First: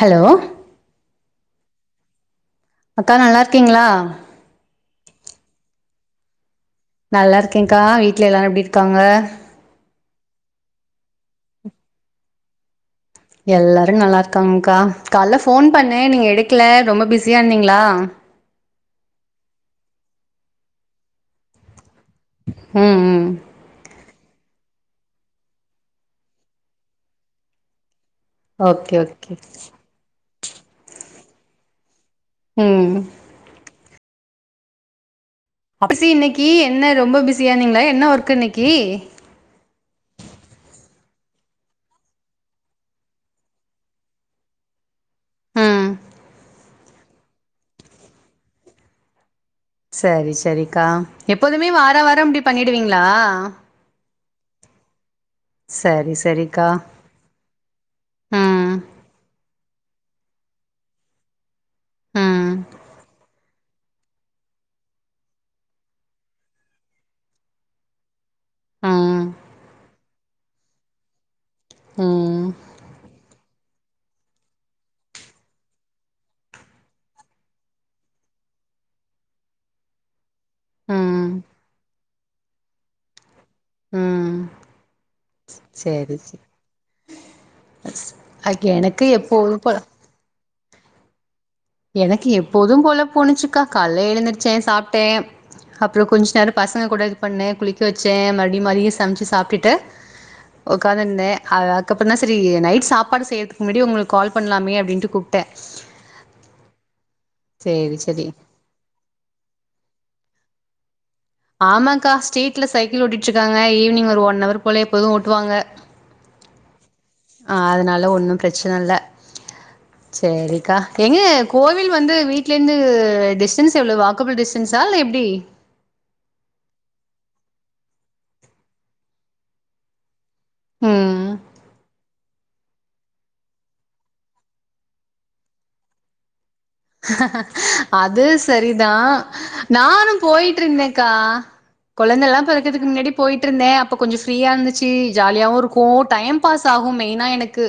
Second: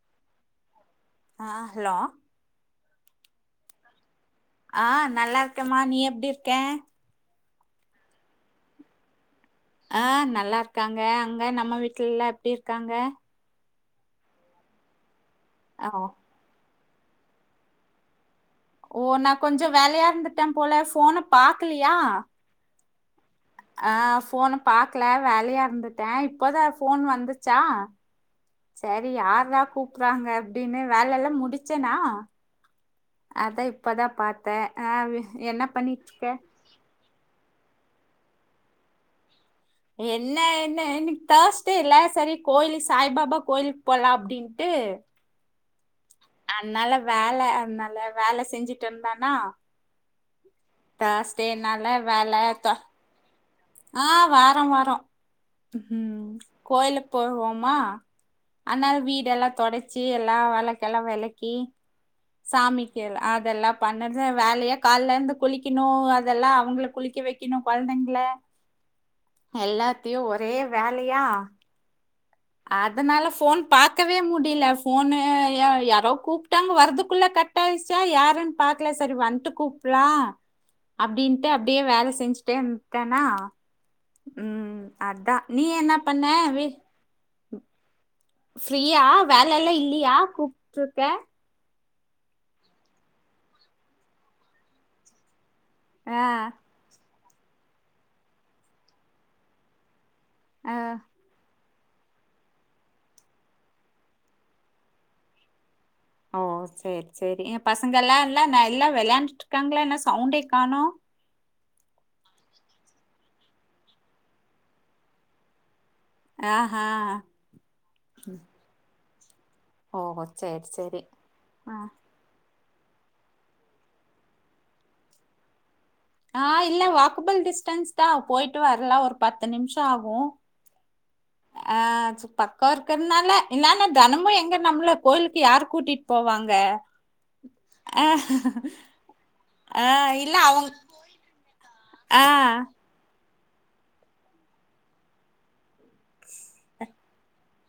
Hello ஆ hello அக்கா நல்லா இருக்கீங்களா ஆ நல்லா இருக்கேம்மா நீ எப்புடி இருக்க நல்லா இருக்காங்கா வீட்டுல எல்லாரு எப்புடி இருக்காங்க ஆ நல்லா இருக்காங்க அங்க நம்ம வீட்டுலல்லா எப்புடி இருக்காங்க எல்லாரு நல்லா இருக்காங்க்கா காலையில ஃபோன் ஆ பண்ணே நீங்க எடுக்கல ரொம்ப பிஸியா இருந்தீங்களா ஓ நா கொஞ்ச வேலையா இருந்துட்டே போல ஃபோன பாக்கலயா ம் ம் ஆஹ் ஃபோனை பாக்கல வேலையா இருந்துட்டே இப்போ தா ஃபோன் வந்துச்சா ஓகே சரி ஓகே யாரா கூப்பறாங்க அப்புடின்னு வேலை எல்லா முடிச்சேனா ம் அதா இப்பதா பாத்தே ஆ என்ன அப்பசி பண்ணிட்ருக்க இன்னைக்கு என்ன ரொம்ப பிஸியாானீங்களா என்ன ஒர்க் இன்னைக்கு என்ன என்ன இன்னைக்கு தேர்ஸ்டே எல்ல சரி கோயிலு சாய் பாபா கோயிலுக்கு போலா அப்புடின்ட்டு ம் அதனால வேலை அதனால வேலை செஞ்சுட்டு இருந்தானா சரி சரிக்கா எப்போதுமே தேர்ஸ்டேனால வாரே வாரே வேல இப்புடி தொ பண்ணிடுவீங்களா ஆ வாரா வாரா சரி ம் சரிக்கா கோயிலு போ வோமா ம் ஆனா வீடெல்லா தொடடைச்சி எல்லா வெளக்கெல்லா விளக்கி ம் சாமிக்கு அதெல்லா பண்ணது வேலையா காலல இருந்து குளிக்கணு அத எல்லா அவுங்கள குளிக்க வைக் என்ன கொழந்தைங்கள ஹ எல்லாத்தையு ஒரே வேலையா ம் அதனால போன் பாக்கவே முடியல போனு யாரோ கூப்பிட்டாங்க வரதுக்குள்ள கட் கட்டாயச்சா யாருன்னு பாக்கல சேரி வந்துட்டு கூப்பலா ம் அப்டின்ட்டு அப்டியே வேலை செஞ்சுட்டே இருந்துட்டேன்னா ம் அதா நீ என்ன சரி பண்ண சரி அக் ஃப்ரீயா எனக்கு வேலை எப்போதும் எல்லா போல இல்லையா கூப்பிட்டுருக்கே எனக்கு எப்போது போல போணுச்சுக்கா கல எழுந்திருச்சே சாப்பட்டே அப்றோ ஆ கொஞ்சோ நேரம் பச கூட இது பண்ணே குளிக்க வச்சே மறுபடி மதிய சமைச்சு சாப்பிட்டு ஆ உக்காந்துருதே அத அதுக்கப்புற தா சேரி நைட் சாப்பாடு செய்றதுக்கு முன்னாடி உங்களுக்கு கால் பண்ணலாமே அப்டின்ட்டு கூப்பிட்டே ஓ சேரி சேரி என் பசங்க எல்லா இல்லா எல்லா விளையாண்டுட்டு இருக்காங்களா என்னா சவுண்டே காணோ ஆமாக்கா ஸ்ரீட்ல சைக்கிள் ஓட்டு இருக்காங்க ஈவினிங் ஒரு ஒன் ஹவர் போல எப்போது ஓட்டுவாங்க ஆஹ ஆஹ் அதனால ஒன்னு பிரச்சனை இல்ல ஓ சேரி சேரிக்கா சேரி எங்க ஆ கோவில் வந்து வீட்டு வீட்ல இருந்து டிஸ்டன்ஸ் எவ்ளோ வாக்கபிள் டிஸ்டன்ஸா இல்ல எப்படி ஆஹ் இல்ல வாக்குபிள் டிஸ்டன்ஸ் தா போயிட்டு வரலா ஒரு பத்து நிமிஷ ஆகும் ம் ஆ சொல் பக்கம் இருக்கிறதுனால இல்லன்னா தனமு எங்க நம்மள கோயிலுக்கு யார்ரு கூட்டிட்டு போவாங்க ஆ அது சேரிதா ஆ நானு இல்ல போய்ட்டு அவங்க இருந்தேக்கா ஆ குழந்தெல்லா பொறக்கறதுக்கு முன்னாடி போயிட்டு இருந்தே அப்ப கொஞ்சோ ஃப்ரீயா இருந்துச்சு ஜாலியாவு இருக்கு டைம் பாஸ் ஆகும் மெய்னா எனக்கு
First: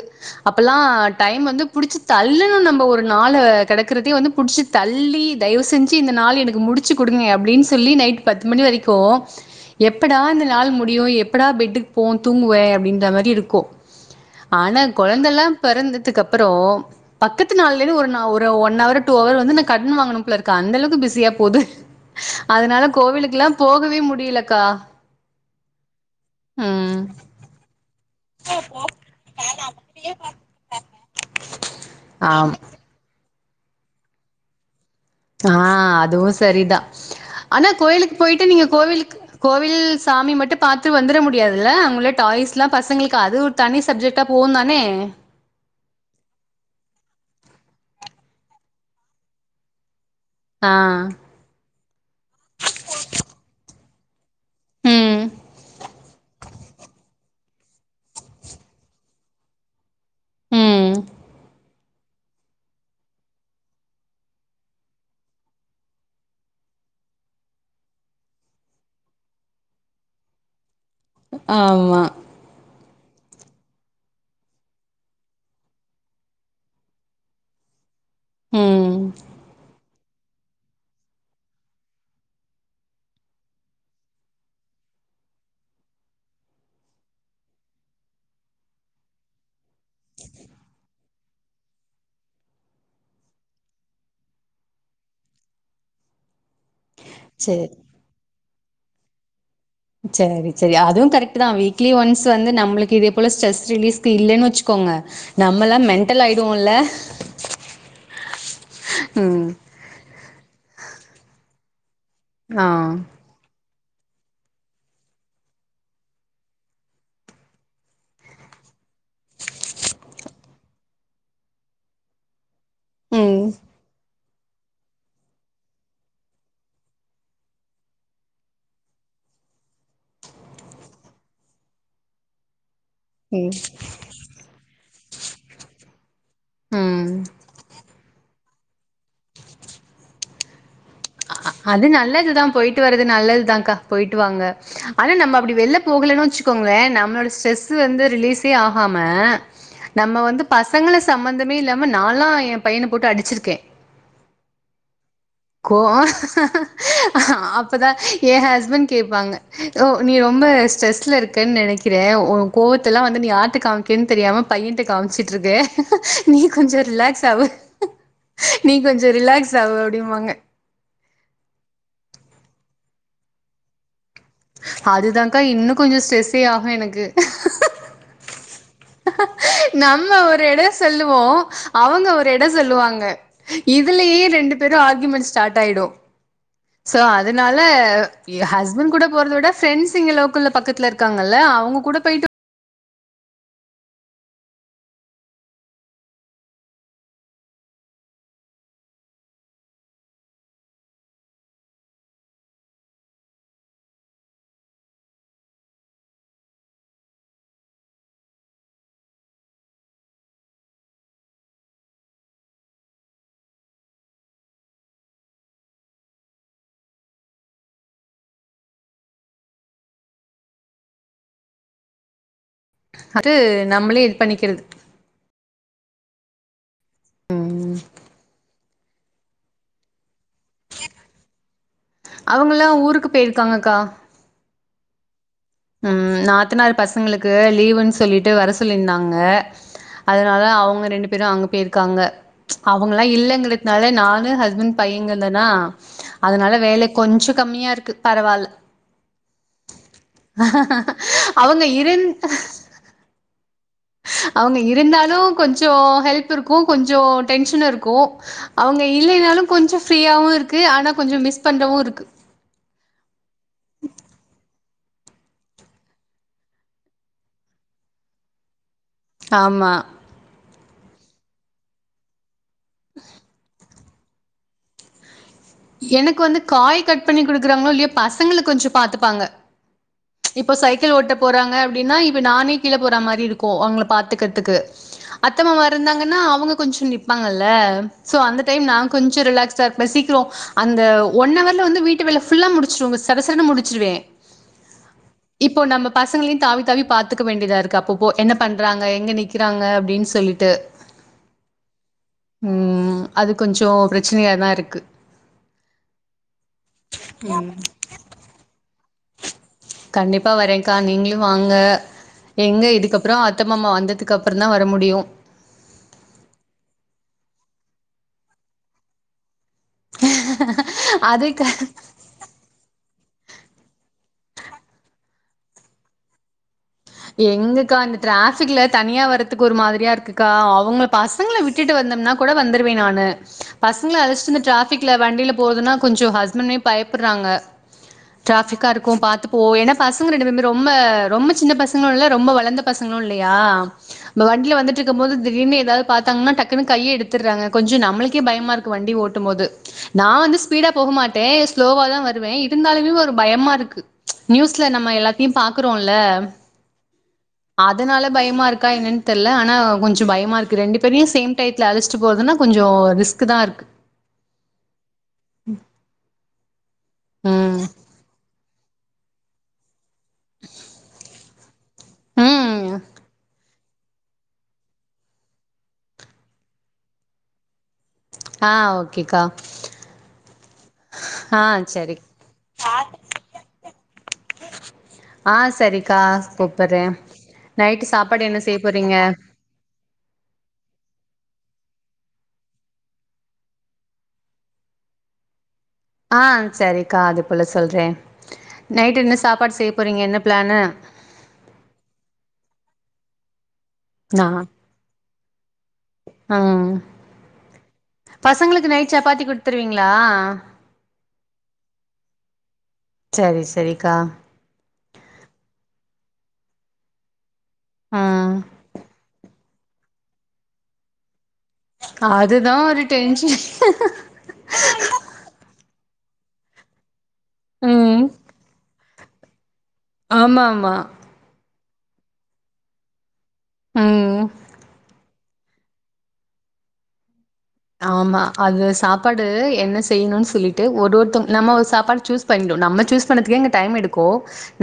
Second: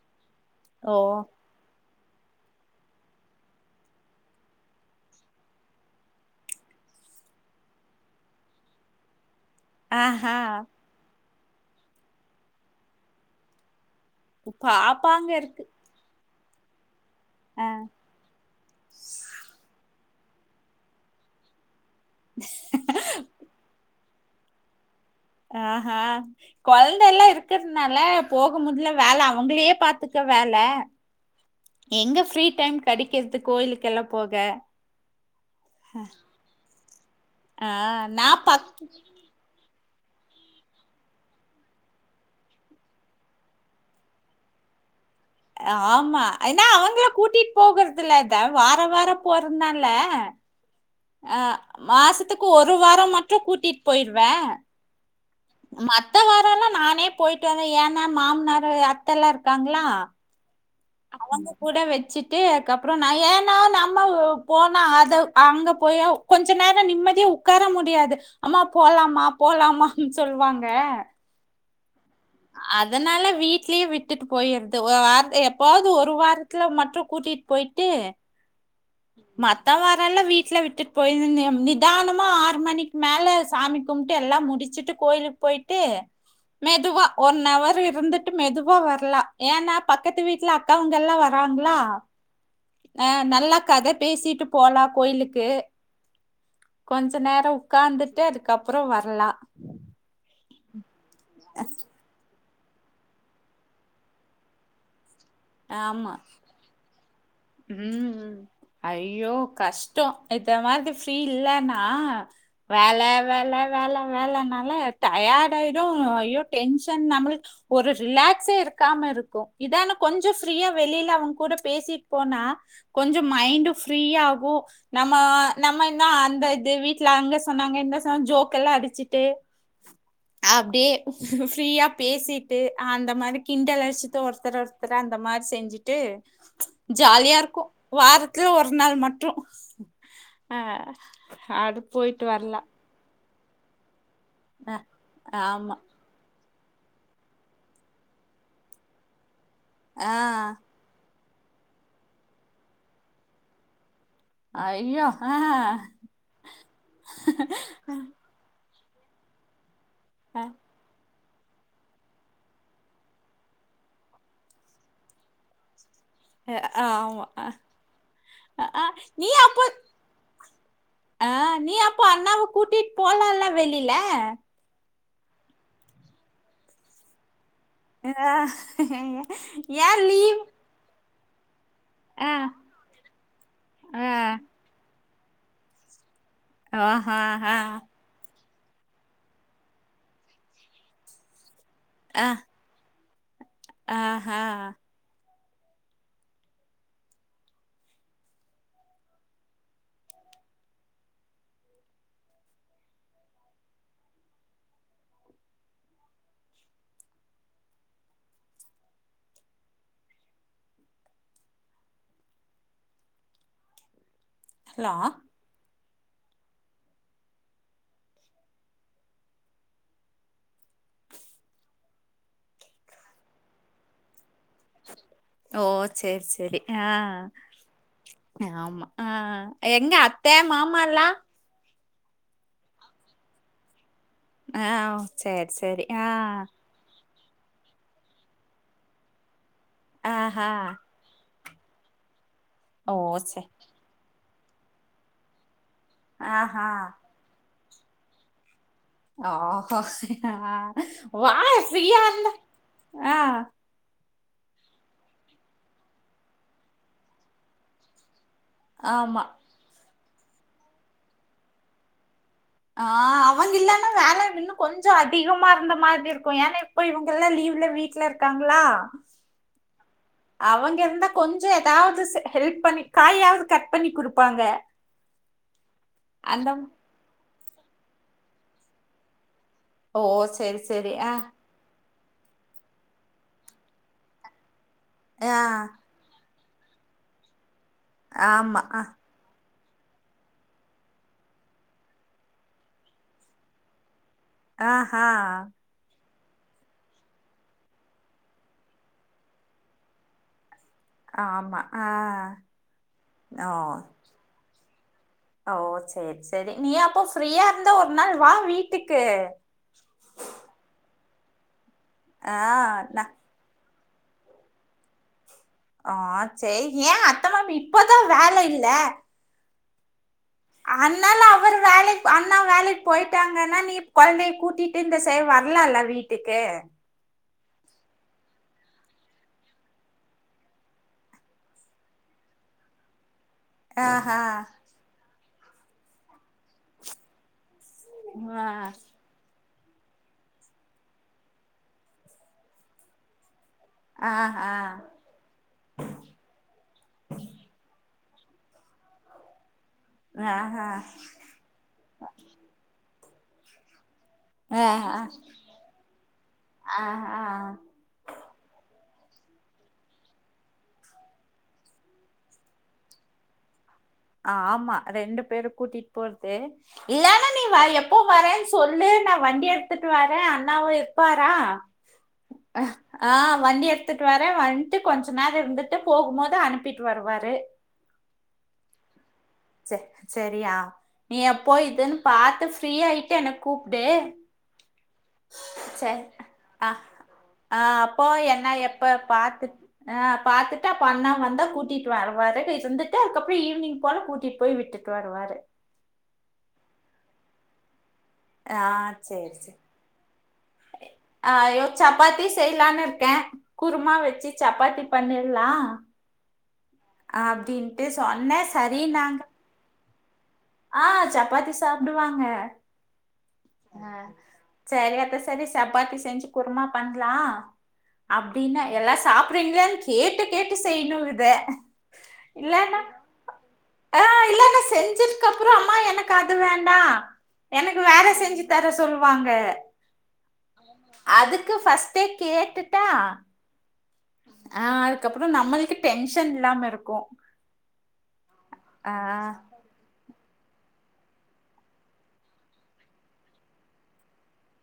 அப்ல்லா ஓ! டைம் வந்து புடிச்சி தள்ளணு நம்ம ஒரு நாள கிடக்கறதையே வந்து பிடிச்சி தள்ளி தயவு செஞ்சு இந்த நாள் எனக்கு முடிச்சு கொடுங்க அப்டின்னு சொல்லி நைட் பத்து மணி வரைக்கு எப்படா ஆஹா! இந்த நாள் முடியு எப்படா பெட்டுக்கு போவோ தூங்குவே அப்டின்ற மாரி இருக்கு ஆனா பாப்பாங்க குழந்தைல்லா இருக்கு. பொறந்ததுக்கு அப்றோ பக்கத்து ஆ நாள்ல ஒரு அவர் டூ அவர் வந்து நா கடன் வாங்கினும்னுல இருக்க அந்தளவுக்கு பிஸியா போது அதனால கோவிலுக்ககெல்லா போகவே முடியலக்கா ஆஹ் ஹ ம் குழந்த எல்லா இருக்கிறதுனால போகும் முடில வேல அவங்களே பாத்துக்கா வேல எங்க ஃப்ரீ ஆம் டைம் படிக்கிறதோகோ கோயிலுக்கெல்லா போக ஆஹ் அதுவு சேரிதா ஆ ஆனா கோவிலுக்கு நான் போயிட்டு நீங்க பக் கோவிலுக்கு கோவில் சாமி மட்டு பாத்துட்டு வந்துட முடியாது ல அவங்கள்ள டாய்ஸ் எல்லா பசங்களுக்கு அது தனி சப்ஜெக்டா போகு தானே ஆமா ஏன்னா அவங்கள கூட்டிட்டு போகறதுலா வாரம் வாரம் போறந்தான்ல ஆஹ் ஆஹ் மாசத்துக்கு ஒரு வாரம் மட்டு கூட்டிட்டு போயிடுவே ம் மத்த வாரம் எல்லா நானே போயிட்டு வந்தே ஏன்ன மாமனார் அத்த எல்லா இருக்காங்களா ம் அவங்க கூட வச்சுட்டு அதுக்கப்றோ நா ஏனா நம்ம போனா அத அங்க போயா கொஞ்ச நேரோ நிம்மதியா உக்கார முடியாது அம்மா போலாமா போலாமான் சொல்வாங்க ஆமா அதனால வீட்லே விட்டுட்டு போயிர்றது ஓ வா எப்பாவது ஒரு வாரத்துல மட்டு கூட்டிட் போயிட்டு ம் மத்த வா நாள்ல வீட்ல விட்டுட்டு போயிருனே நிதானமா ஆறு மணிக்கு மேல சாமி கும்ட்டு எல்லா முடிச்சுட்டு கோயிலுக் போய்ட்டு மெதுவா ஒன்னவர் இருந்துட்டு மெதுவா வர்லா ஏன்னா பக்கத்து வீட்ல கவங்கல்லா வராங்களா ஆ நல்ல கத பேசிட்டு போலா கோயிலுக்கு கொஞ்ச நேரோ சேரி உக்காந்துட்டு அதுக் க்கப்றோ வர்லா சேரி சேரி அதுவு கரெக்ட்டு தா வீக்லி ஒன்ஸ் வந்து நம்ளுக்கு இதே போல ஸ்ட்ரெஸ் ரிலீஸ்க்கு இல்லைன்னு வச்சுக்கோங்க நம்மலா ஆமா மென்டல் ஆயிடுவோல ம் அய்யோ கஷ்சோ இத மாரி ஃப்ரீ இல்லன்னா ஆ வேல வேல வேல வேலனால டயர்ட்டு ஆயிடு ஐயோ டென்ஷன் நம்லு ஒரு ரிலாக்ஸே இருக்காம இருக்கு இதான கொஞ்சோ ஃப்ரீயா வெளில அவங்கூட பேசி போனா கொஞ்சோ ம் மைண்டு ஃப்ரீ ஆகு நம்ம நம்ம இந்தா அந்த இது வீட்ல அங்க சொன்னாங்க இங்க சொன்னா ஜோக் எல்லா அடிச்சிட்டு அப்டே ஃப்ரீயா பேசிட்டு அந்த அந்த மாரி ம் கிண்டலடிச்சிட்டு ஒருத்தர ஒருத்தர அந்த மாரி செஞ்சுட்டு ம் ஜாலியாருக்கு வாரத்துல ஒரு நாள் மட்டு அ அ அது நல்லது தா போயிட் ட்டு வரது நல்லதுதான்கா போயிட்டு வாங்க அ ஆனா நம்ம அப்டி ஆமா வெள்ல போகலனு வச் சிக்கோங்ளே நம்ளோட ஸ்ட்ரெஸ்சு வந்து ரிலீஸே ஆகாம ஆ நம்ம வந்து பச சங்கள சம்மந்தமே இல்லாம நானாலா ஏன் பையன போட்டு அடிச்சிருக்கே ஐயோ ஆ கோ அப்பதா ஏன் ஹஸ்பண்ட் கேப்பாங்க ஓ நீ ரொம்ப ஸ்ட்ரெஸ்ல இருக்கன் நெனைக் க்கிறே ஓ கோவத்துலா வந்து நீ யார்ட்ட காமிக்கறன் தெரியாம பையன்ட்ட காமிச்சுட்ருக்க நீ கொஞ்சோ ரிலாக்ஸ் ஆமா ஆவு நீ ஆ கொஞ்சோ நீ ரிலாக்ஸ் அப்போ ஆவு அப்டிம்பாங்க ஆ நீ அப்போ அண்ணாவ கூட்டிட் போலால வெளில அதுதாக்கா இன்னு கொஞ்சோ ஸ்ட்ரெஸ்ஸே ஆகு எனக்கு ர ஏ நம்ம லீவ் ஒரு எடோ சொல்லுவோ அவங்க ஒரு ஆ எடோ சொல்லுவாங்க ஆ இதுலுயே ரெண்டு பே பெரு ஆர்க்யூமென்ட் ஸ்டாட் ஆயிடு சோ ஆஹா அதுனால ஏ ஹஸ்பண்ட் கூட போறத விட ஃப்ரெண்ட்ஸ் இங்க லோக்கல்ல பக்கத்துல இருக்காங்கல்ல அவுங்க கூட ஆ போயிட்டு ஆ ஹ ஹலோ அது நம்ளே இது பண்ணிக்கிறது ஓ சேரி சேரி ஆ ம் ஆமா ஆ எங்க அத்த மாமால்லாம் அவங்கெல்லா ஊருக்கு போயிருக்காங்கா அ சேர் ம் நாத்தனாறு பசங்களுக்கு லீவுன் சொல்லிட்டு வர சொல்லியிருந்தாங்க அதனால ஆஹா அவுங்க ரெண்டு பேரு அங்க போயிருக்காங்க ஓ அவுங்களா சே இல்லங்கர்துனால நானு ஹஸ்பண்ட் பைய்ங்க தானா அதனால ஆஹா வேலே கொஞ்சோ கம்மியாருக்கு பரவால் ஆஹா அ ஒ ஆ அவங்க ஃபிரியா இரண் இல்ல அ அவுங்க இருந்தாலு கொஞ்சோ ஹெல்ப் இருக்கு கொஞ்சோ டென்ஷன் இருக்கோ அவுங்க ஆமா இல்லைனாலு கொஞ்சோ ஃப்ரீயாவுருக்கு ஆனா கொஞ்சோ மிஸ் பண்றவு இருக்கு ஆ அவங்க இல்லனா வேல இன்னு கொஞ்சோ அதிகமா இருந்த மாரி இருக்கோ ஏன்னா இப்ப இவங்க எல்லா லீவ்ல வீட்ல இருக்காங்ளா ஆமா அவங்க இருந்தா கொஞ்சோ ஏதாது ஹெல்ப் பண்ணி காயாது கட் பண்ணி குடுப்பாங்க எனக்கு வந்து அந்த காய் கட் பண்ணி குடுக்குறாங்களோ இல்லயா பசங்கள கொஞ்சோ பாத்துப்பாங்க ஓ இப்போ சேரி சேரி சைக்கிள் ஆ ஓட்ட போறாங்க அப்டின்னா இப்ப நானே கீழ போற மாரி இருக்கோ அவுங்கள பாத்துக்கற்துக்கு அத்த ஆ மாமா இருந்தாங்கன்னா அவுங்க கொஞ்சோ நிப்பாங்கல்ல சோ அந்த ஆமா டைம் நா ஆ கொஞ் சோ ரிலாக்ஸ்டா இருப்ப சீக்ரோ அந்த ஒன் ஹவர்ல வந்து வீட்டு வேல ஃபுல்லா முடிச்சுருவங்க சரசரனு முடிச்சிர்வே ஆஹா இப்போ நம்ம பசங்களையு தாவி தாவி பாத்துக்க வேண்டியதாருக்கு அப்போப் போ என்ன பண்றாங்க எங்க நிக்கிறாங்க அப்டின் சொல்லிட்டு ஆமா அ ஒ ஜினியாதாருக்கு ஓ சேர் செரி நீ அப்போ ஃப்ரீயாருந்தா ஒரு நாள் வா வீட்டுக்கு கண்டிப்பா வரேக்கா நீங்களு வாங்க ஆ எங்க நான் இதுக்கப்றோ த்த மாமா வந்ததுக்கு அப்றோந்தா வர முடியு ஆ செரி யே அத்த மாமா இப்பதா வேல இல்ல ஆன்னால அது க அவர் வேலைக் அண்ணா வேலைக் போயிட்டாங்கன்னா நீ கொழ்ந்தைய கூட்டிட்டு இந்த சைட் வர்லால வீட்டுக்கு எங்கக்கா இந்த டிராஃபிக்ல தனியா வரதுக்கு ஒரு மாரியா இருக்குக்கா அவுங்கள பசங்கள விட் டிட்டு வந்தோம்னா கொட வந்துருவே நானு பசங்கள ஆஹா அழச்சிட்டு ந்த டிராஃபிக்ல வண்டியில போறதுனா கொஞ்சோ ஹஸ்பண்ணே பயப்புட்றாங்க ஆ டிராஃபிக்கா இருக்கோம் பாத்து போ ஏன்னா பசங்க ரெண்டு ரொம்ப ரொம்ப ஜின்ன பசங்களு இல்ல ரொம்ப வளந்த பசங்களு இல்லயா நம்ப ஆஹா வண்டியில வந்துட்டு இருக்கும் போது திடீர்னு ஏதாது பாத்தாங்கனா டக்குனு கைய எடுத்துர்றாங்க கொஞ்சோ நம்ளுக்கே பயமா இருக் க்கு வண்டி ஓட்டும் போது நா வந்து ஆஹா ஸ்பீடா போக மாட்டே ஸ்லோவா தா வருவே இருந்தாலுமே ஒரு பயமாருக்கு நியூஸ்ல நம்ம எல்லாத்தியு பாக்றோல்ல அ அ அதனால பயமாகருக்கா என்னன் தெர்ல ஆனா கொஞ்சோ பயமாருக்கு ரெண்டு பேரையு சேம் டையத்துல அழச்சிட்டு போறதுன்னா கொஞ்சோ ரிஸ் குதாருக்கு ஆமா ரெண்டு பேரு கூட்டிட்டு போற்து இல்லனா நீங்க ம் எப்போ வரேன் சொல்லு நா வண்டி எட்த்துட்டு வரே அண்ணாவு இருப்பாரா அ ம் ஆ வண்டி எடுத் துட்டு வர வன்ட்டு கொஞ்சோ நேரோ இருந்துட்டு போகும்போது அனுப்பிட்டு வருவாரு ஆ ஓகேக்கா செர் செரியா நீ ஆ எப்போ சரி இதுன்னு பாத்து ஃப்ரீயாயிட்டு என்ன கூப்டு ஆ செரிக்கா ஆ கூப்பறே ஆ அப்போ என்னா எப்ப பாத்துட் ஆ பாத்துட்டு அப்ப அண்ணா வந்தா கூட்டிட்டு வருவாரு இருந்துட்டு அதுக்கப்றோ ஈவினிங் போல கூட் ட்டி போய் விட்டுட் வருவாரு ஆ செரிக்கா அது போல சொல்றே ஆ நைட்டு என்ன சரி சரி. சாப்பாடு செய்ய போறீங்க என்ன பிளானு ஐயோ சப்பாத்தி செய்லானு இருக்கே குருமா வெச்சு சப்பாத்தி பண்ணிர்லா ஆ அப்டின்ட்டு சொன்னே சரின்னாங்க த்ருவீங்களா ஆ சப்பாத்தி சாப்புடுவாங்க செரி செரிக்கா சேரி அப்ப செரி சப்பாத்தி செஞ்சு குருமா பண்லா ம் அப்டின்னு எல்லா சாப் பிடிங்களான் கேட்டு கேட்டு செய்யணு இத அதுதா இல்லனா ஒரு டென்ஷன் ஆ இல்லன்னா செஞ்சு துக்கப்புறோ அம்மா எனக்கு அது வேண்டா எனக்கு வேற ம் செஞ்சு தர சொல்வாங்க ஆமா ஆமா அதுக்கு ஃபர்ஸ்ட்டே கேட்டுட்டா ம் அ அதுக்கப்புறோ நம்மளுக்கு டென்ஷன் இல்லாமருக்கு ஆமா அது சாப்பாடு என்ன செய்யணுன் சொல்லிட்டு ஒருவொருத்தங் நம்மோ சாப்பாடு சூஸ் பண்ணிடோ நம்ம சூஸ் பண்ணதுக்கே இங்க டைம் எடுக் கு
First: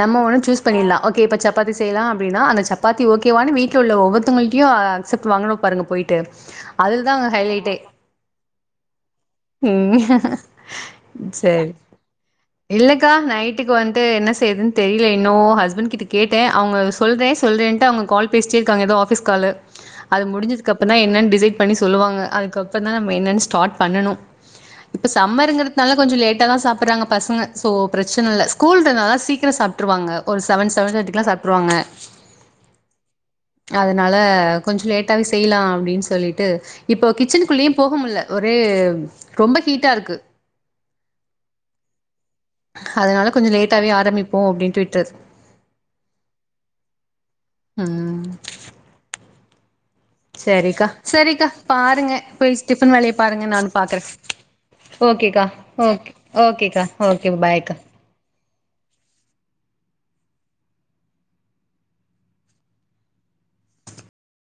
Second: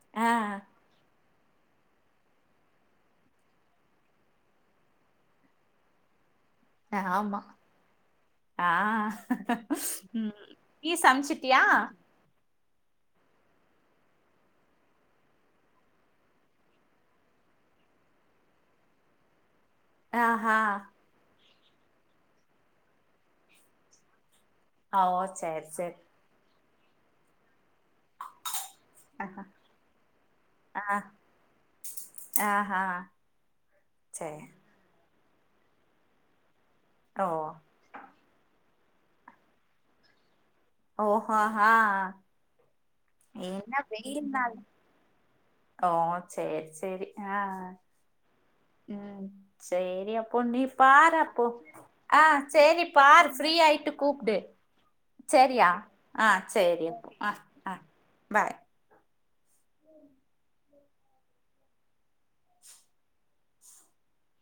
நம்ம ஆ ஒன்னு சூஸ் பண்ணிர்லா ஓக் கே இப்ப சப்பாத்தி செய்யலா அப்டினா அந்த சப்பாத்தி ஓகேவானு வீட்ல உள்ள ஒவ்வொருதவங்கள்டயு அக்செப்ட் வாங்குனுபாருங்க போயிட்டு அதுல தான் அங்க ஆமா ஹைலைட்டே. ஆ ம் நீ சமச்சிட்டியா சரி. இல்லக்கா நைட்டுக்கு வந்ட்டு என்ன செய்யுறதுன்னு தெரியல இன்னு ஹஸ்பண்ட் கிட்ட கேட்டே அவுங்க சொல்றே சொல்றேன்ட்டு அவுங்க கால் பேசிட்டேருக்காங்க ஏதோ ஆஃபிஸ் காலு அது ஆஹா. முடிஞ்சதுக்கு அப்புற தா என்னன்னு டிசைட் பண்ணி சொல்லுவாங்க அதுக்கப்புறோ தா நம்ம என்னன்னு ஸ்டார்ட் பண்ணனு ஓ! இப்ப சரி, சரி. சம்மங்கறதுனால கொஞ்சோ லேட்டா தா சாப்புர்றாங்க பசங்க சோ பிரச்சனல்ல ஸ்கூல்ட்டுனால ஆஹா. சீக்கிரோ சாப்ட்ருவாங்க ஒரு செவன் ஆ, செவன் தேர்டிக்லா சாப்ட்டுருவாங்க ஆஹா. அதனால சரி. கொஞ்சோ லேட்டாவே செய்யலா அப்டின் சொல்லிட்டு இப்போ ஓ! கிச்சனுக் கே போக முல்ல ஒரே ரொம்ப ஹீட்டாருக்கு ஓஹோ ஹா அதனால கொஞ்சோ லேட்டாவே ஆரமிப்போ நாள். அப்டின்னுட்டு விட்டர்து ஓ சேரி சேரி ஆ ம் ம் சேரி அப் போ நீ சரிக்கா பாருப்போ சரிக்கா பாருங்க ஆ போய் சேரி டிஃபன் வேலைய பாரு பாருங்க ஃப்ரீ நானு ஆயிட்டு பாக்குறே கூப்டு ஓகேக்கா சேரியா ஓகே ஆ ஓகேக்கா சேரி அப்போ ஆ ஓகே ஆ பாய்க்கா பாய்